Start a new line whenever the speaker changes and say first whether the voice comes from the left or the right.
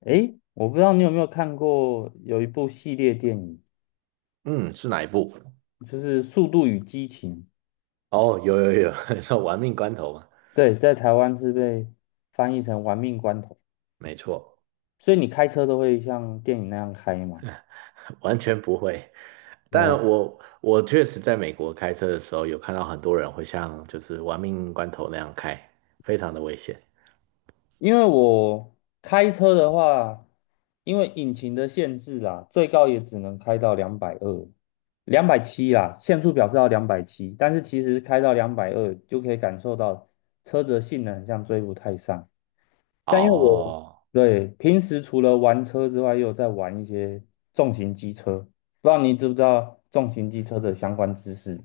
left: 诶，我不知道你有没有看过有一部系列电影，
right: 嗯，是哪一部？
left: 就是《速度与激情》，
right: 哦，有有有，你说玩命关头吗？
left: 对，在台湾是被翻译成《玩命关头》，
right: 没错，
left: 所以你开车都会像电影那样开吗？
right: 完全不会。但
left: 哦，
right: 我确实在美国开车的时候，有看到很多人会像就是玩命关头那样开，非常的危险。
left: 因为我开车的话，因为引擎的限制啦，最高也只能开到两百二、两百七啦，限速表示到两百七，但是其实开到两百二就可以感受到车子的性能很像追不太上。但因为我
right: 哦，
left: 对平时除了玩车之外，又有在玩一些重型机车，不知道你知不知道重型机车的相关知识？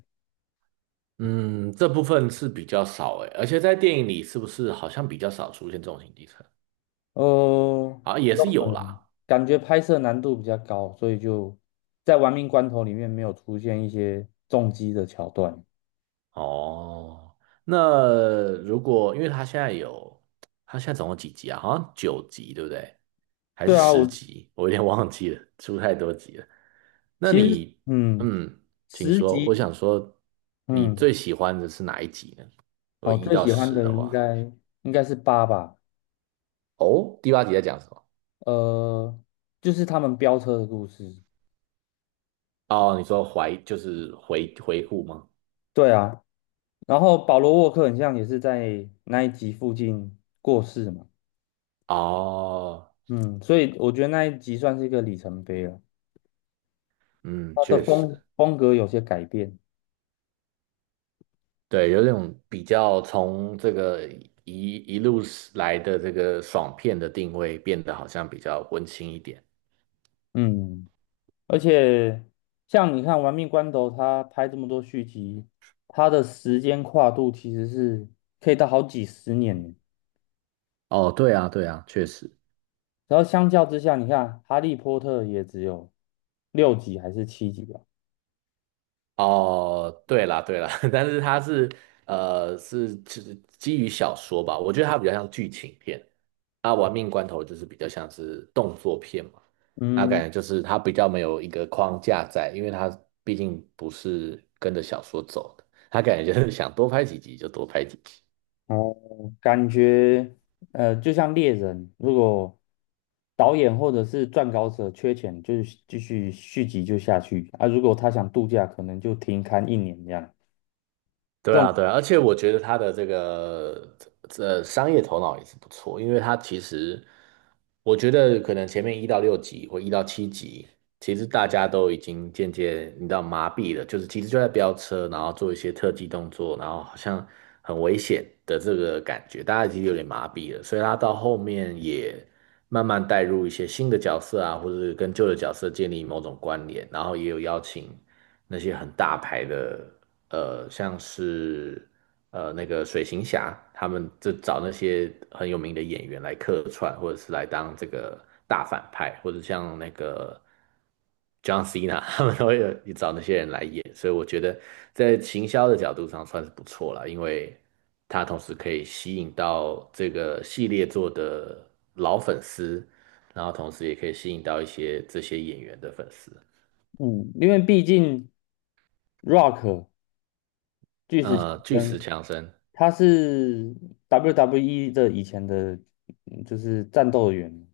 right: 嗯，这部分是比较少诶，而且在电影里是不是好像比较少出现这种行机车？
left: 呃，
right: 啊，也是有啦。
left: 嗯，感觉拍摄难度比较高，所以就在玩命关头里面没有出现一些重机的桥段。
right: 哦，那如果因为他现在总共几集啊？好像九集，对不对？还是
left: 对啊，
right: 十
left: 我
right: 集？我有点忘记了，出太多集了。那
left: 其实
right: 你，嗯，请
left: 十
right: 说，我
left: 级
right: 想说，你
left: 嗯，
right: 最喜欢的是哪一集呢？我果
left: 哦，
right: 一
left: 最
right: 到
left: 喜欢
right: 十
left: 的
right: 的
left: 应
right: 话，
left: 该应该是八吧，
right: 哦，第八集在讲什么？
left: 呃，就是他们飙车的故事。
right: 哦，你说怀就是回顾吗？
left: 对啊，然后保罗沃克很像也是在那一集附近过世嘛，
right: 哦，
left: 嗯，所以我觉得那一集算是一个里程碑了，
right: 嗯，
left: 他的
right: 确
left: 风
right: 实。
left: 风格有些改变，
right: 对，有那种比较从这个一路来的这个爽片的定位变得好像比较温馨一点。
left: 嗯，而且像你看《玩命关头》，他拍这么多续集，他的时间跨度其实是可以到好几十年，
right: 哦，对啊，对啊，确实。
left: 然后相较之下，你看《哈利波特》也只有六集还是七集吧，
right: 哦，对啦对啦，但是它是就是基于小说吧，我觉得它比较像剧情片。啊，《玩命关头》就是比较像是动作片嘛，那
left: 嗯，
right: 感觉就是它比较没有一个框架在，因为它毕竟不是跟着小说走的，它感觉就是想多拍几集就多拍几集。
left: 哦。感觉就像猎人，如果导演或者是撰稿者缺钱，就是继续续集就下去啊。如果他想度假，可能就停刊一年这样。
right: 对
left: 这
right: 啊，
left: 种
right: 对啊，而且我觉得他的这个商业头脑也是不错，因为他其实我觉得可能前面一到六集或一到七集，其实大家都已经渐渐你知道麻痹了，就是其实就在飙车，然后做一些特技动作，然后好像很危险的这个感觉，大家已实有点麻痹了，所以他到后面也慢慢带入一些新的角色啊，或者是跟旧的角色建立某种关联，然后也有邀请那些很大牌的。像是那个水行侠，他们就找那些很有名的演员来客串，或者是来当这个大反派，或者像那个 John Cena，他们都会有找那些人来演，所以我觉得在行销的角度上算是不错了，因为他同时可以吸引到这个系列做的老粉丝，然后同时也可以吸引到一些这些演员的粉丝，
left: 嗯，因为毕竟 Rock 巨石强
right: 巨
left: 森
right: 石强森，
left: 他是 WWE 的以前的，就是战斗员，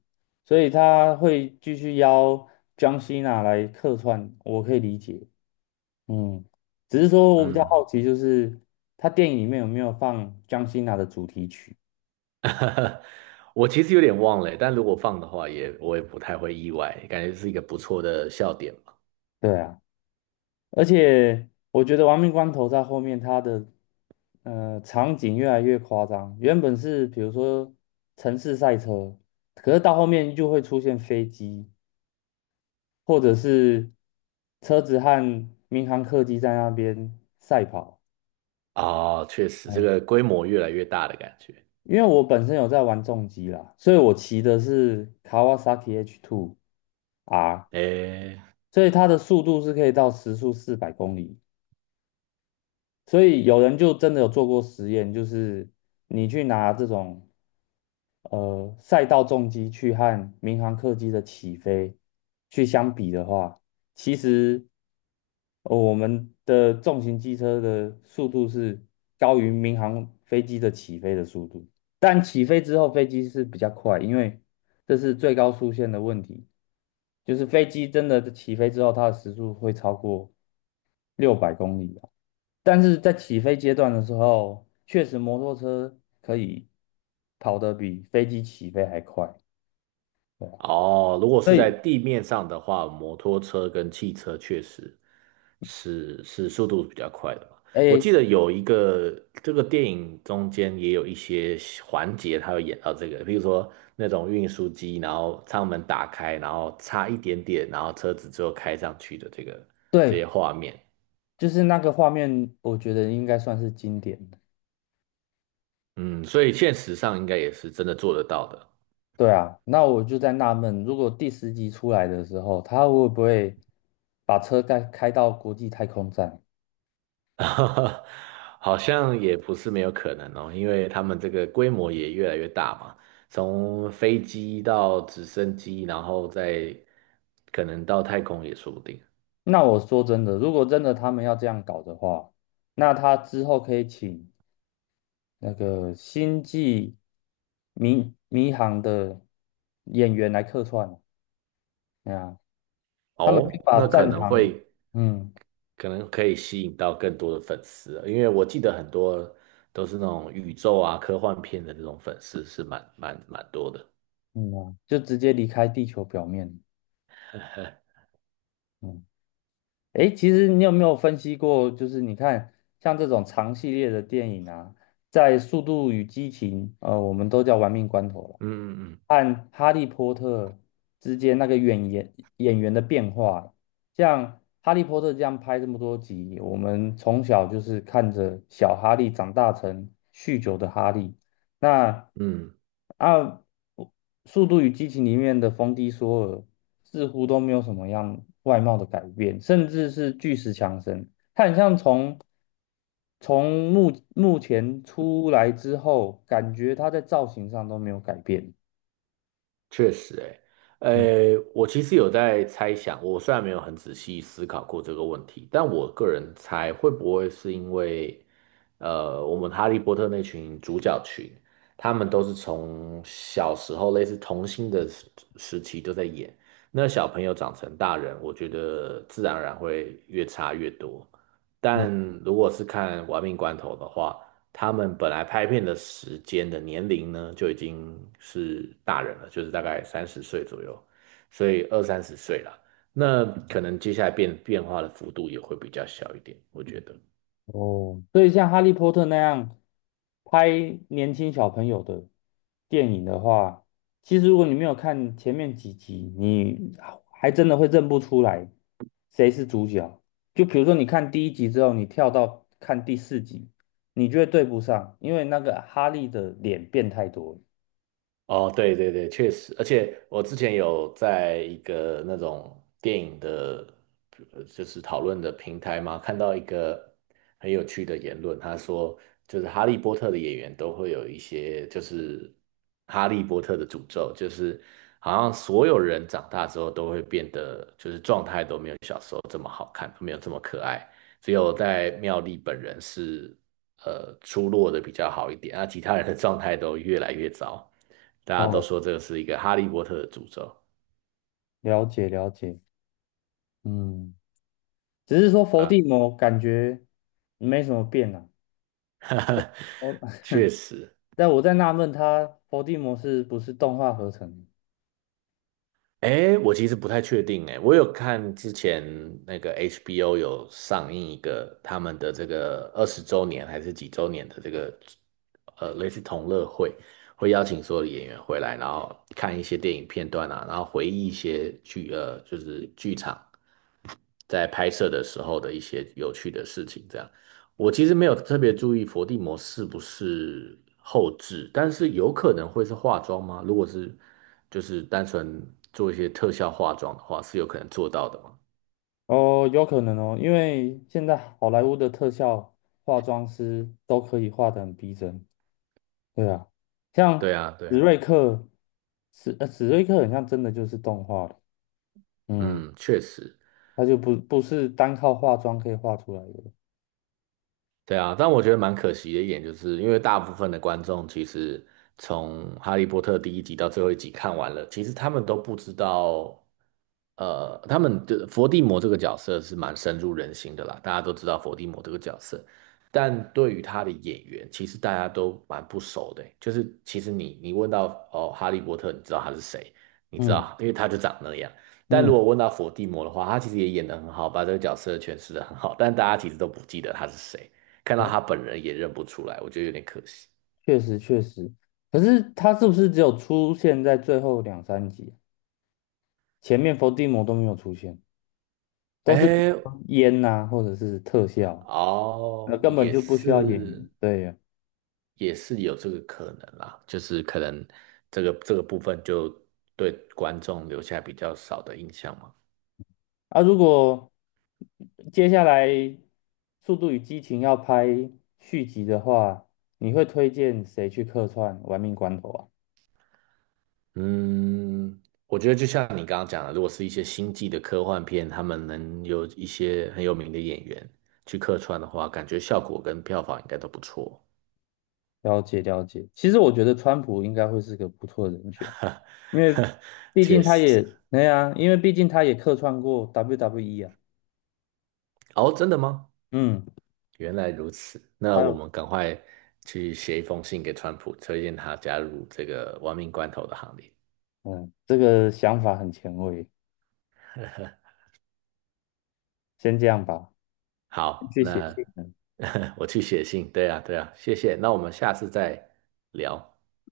left: 所以他会继续邀 John n a 来客串，我可以理解。嗯，只是说我比较
right: 嗯。
left: 好奇，就是他电影里面有没有放江心娜的主题曲？
right: 我其实有点忘了，但如果放的话也，我也不太会意外，感觉是一个不错的笑点嘛。
left: 对啊，而且我觉得《亡命关头》在后面它的场景越来越夸张，原本是比如说城市赛车，可是到后面就会出现飞机或者是车子和民航客机在那边赛跑。
right: 哦，确实，这
left: 嗯，
right: 个规模越来越大的感觉。
left: 因为我本身有在玩重机啦，所以我骑的是卡 a 萨 a H Two r
right: 诶，
left: 所以它的速度是可以到时速400公里。所以有人就真的有做过实验，就是你去拿这种赛道重机去和民航客机的起飞去相比的话，其实、我们的重型机车的速度是高于民航飞机的起飞的速度，但起飞之后飞机是比较快，因为这是最高速限的问题。就是飞机真的起飞之后，它的时速会超过600公里啊。但是在起飞阶段的时候，确实摩托车可以跑得比飞机起飞还快，对啊。
right: 哦，如果
left: 所
right: 是在
left: 以，
right: 地面上的话，摩托车跟汽车确实是速度比较快的嘛。我
left: 哎，
right: 记得有一个这个电影中间也有一些环节，它有演到这个，比如说那种运输机，然后舱门打开，然后差一点点，然后车子最后开上去的这些
left: 对，
right: 画面。
left: 就是那个画面，我觉得应该算是经典的。
right: 嗯，所以现实上应该也是真的做得到的。
left: 对啊，那我就在纳闷，如果第10集出来的时候，他会不会把车开到国际太空站？
right: 好像也不是没有可能哦，因为他们这个规模也越来越大嘛，从飞机到直升机，然后再可能到太空也说不定
left: 那我说真的，如果真的他们要这样搞的话，那他之后可以请那个星际迷航的演员来客串，哎呀他们会
right: 哦。
left: 把
right: 那可
left: 战
right: 能
left: 场，
right: 会
left: 嗯
right: 可能可以吸引到更多的粉丝了，因为我记得很多都是那种宇宙啊科幻片的那种粉丝是蛮蛮蛮多的。
left: 就直接离开地球表面，嗯。诶，其实你有没有分析过，就是你看像这种长系列的电影啊，在《速度与激情》我们都叫玩命关头了，
right: 嗯嗯嗯
left: 和《哈利波特》之间那个演员的变化，像《哈利波特》这样拍这么多集，我们从小就是看着小哈利长大成酗酒的哈利，那
right: 嗯。
left: 啊，《速度与激情》里面的冯迪索尔似乎都没有什么样外貌的改变，甚至是巨石强森，他很像从目前出来之后，感觉他在造型上都没有改变。
right: 确实、欸，
left: 嗯
right: 诶，我其实有在猜想，我虽然没有很仔细思考过这个问题，但我个人猜会不会是因为，呃，我们哈利波特那群主角群，他们都是从小时候类似童星的时期都在演，那小朋友长成大人，我觉得自然而然会越差越多。
left: 嗯。
right: 但如果是看《玩命关头》的话，他们本来拍片的时间的年龄呢，就已经是大人了，就是大概三十岁左右，所以二三十岁了。那可能接下来变化的幅度也会比较小一点，我觉得。
left: 哦，所以像《哈利波特》那样拍年轻小朋友的电影的话，其实如果你没有看前面几集，你还真的会认不出来谁是主角。就比如说，你看第一集之后，你跳到看第四集，你就会对不上，因为那个哈利的脸变太多了。
right: 哦，对对对，确实，而且我之前有在一个那种电影的，就是讨论的平台嘛，看到一个很有趣的言论，他说就是《哈利波特》的演员都会有一些就是《哈利波特》的诅咒，就是好像所有人长大之后都会变得就是状态都没有。小时候。没有这么可爱，只有在妙丽本人是出落的比较好一点，那其他人的状态都越来越糟，大家都
left: 哦，
right: 说这个是一个哈利波特的诅咒，
left: 了解了解，嗯，只是说
right: 对
left: 伏
right: 吧？
left: 地魔感觉没什么变啊。
right: 确实，
left: 但我在纳闷，他伏地魔是不是动画合成的？
right: 哎，我其实不太确定，哎，我有看之前那个 HBO 有上映一个他们的这个20周年还是几周年的这个类似同乐会，会邀请所有的演员回来，然后看一些电影片段啊，然后回忆一些就是剧场在拍摄的时候的一些有趣的事情。这样，我其实没有特别注意伏地魔是不是后置，但是有可能会是化妆吗？如果是就是单纯做一些特效化妆的话，是有可能做到的吗？
left: 哦，有可能哦，因为现在好莱坞的特效化妆师都可以画得很逼真。对啊，像
right: 对啊，对
left: 史
right: 啊，
left: 瑞克，史瑞克很像真的就是动画的，嗯，
right: 嗯，确实。
left: 他就不是单靠化妆可以画出来的。
right: 对啊，但我觉得蛮可惜的一点，就是因为大部分的观众其实从《哈利波特》第一集到最后一集看完了，其实他们都不知道，呃，他们的伏地魔这个角色是蛮深入人心的啦，大家都知道伏地魔这个角色，但对于他的演员，其实大家都蛮不熟的欸就是其实你问到哦，哈利波特，你知道他是谁？你知
left: 嗯
right: 道，因为他就长那样。但如
left: 嗯，
right: 果问到伏地魔的话，他其实也演的很好，把这个角色诠释的很好，但大家其实都不记得他是谁。看
left: 哦，
right: 到他本人也认不出来，我觉得有点可惜。
left: 确实确实。可是他是不是只有出现在最后两三集啊前面伏地魔都没有出现，都是
right: 哎，
left: 烟呐、或者是特效。那
right: 哦，
left: 根本
right: 也
left: 就不需要演
right: 是，
left: 员。对呀，
right: 也是有这个可能啦，就是可能这个部分就对观众留下比较少的印象嘛。
left: 啊，如果接下来《速度与激情》要拍续集的话，你会推荐谁去客串玩命关头啊？
right: 嗯，我觉得就像你刚刚讲的，如果是一些星际的科幻片，他们能有一些很有名的演员去客串的话，感觉效果跟票房应该都不错。
left: 了解了解，其实我觉得川普应该会是个不错的人选，因为 毕
right: 确
left: 竟他
right: 实。
left: 也，对呀，因为毕竟他也客串过 WWE 啊。
right: 哦，真的吗？
left: 嗯，
right: 原来如此，那
left: 他
right: 我
left: 有，
right: 们赶快去写一封信给川普，推荐他加入这个亡命关头的行列。
left: 嗯，这个想法很前卫，先这样吧，先
right: 好，
left: 去写
right: 那
left: 信了。
right: 我去写信。对啊，对啊，谢谢。那我们下次再聊。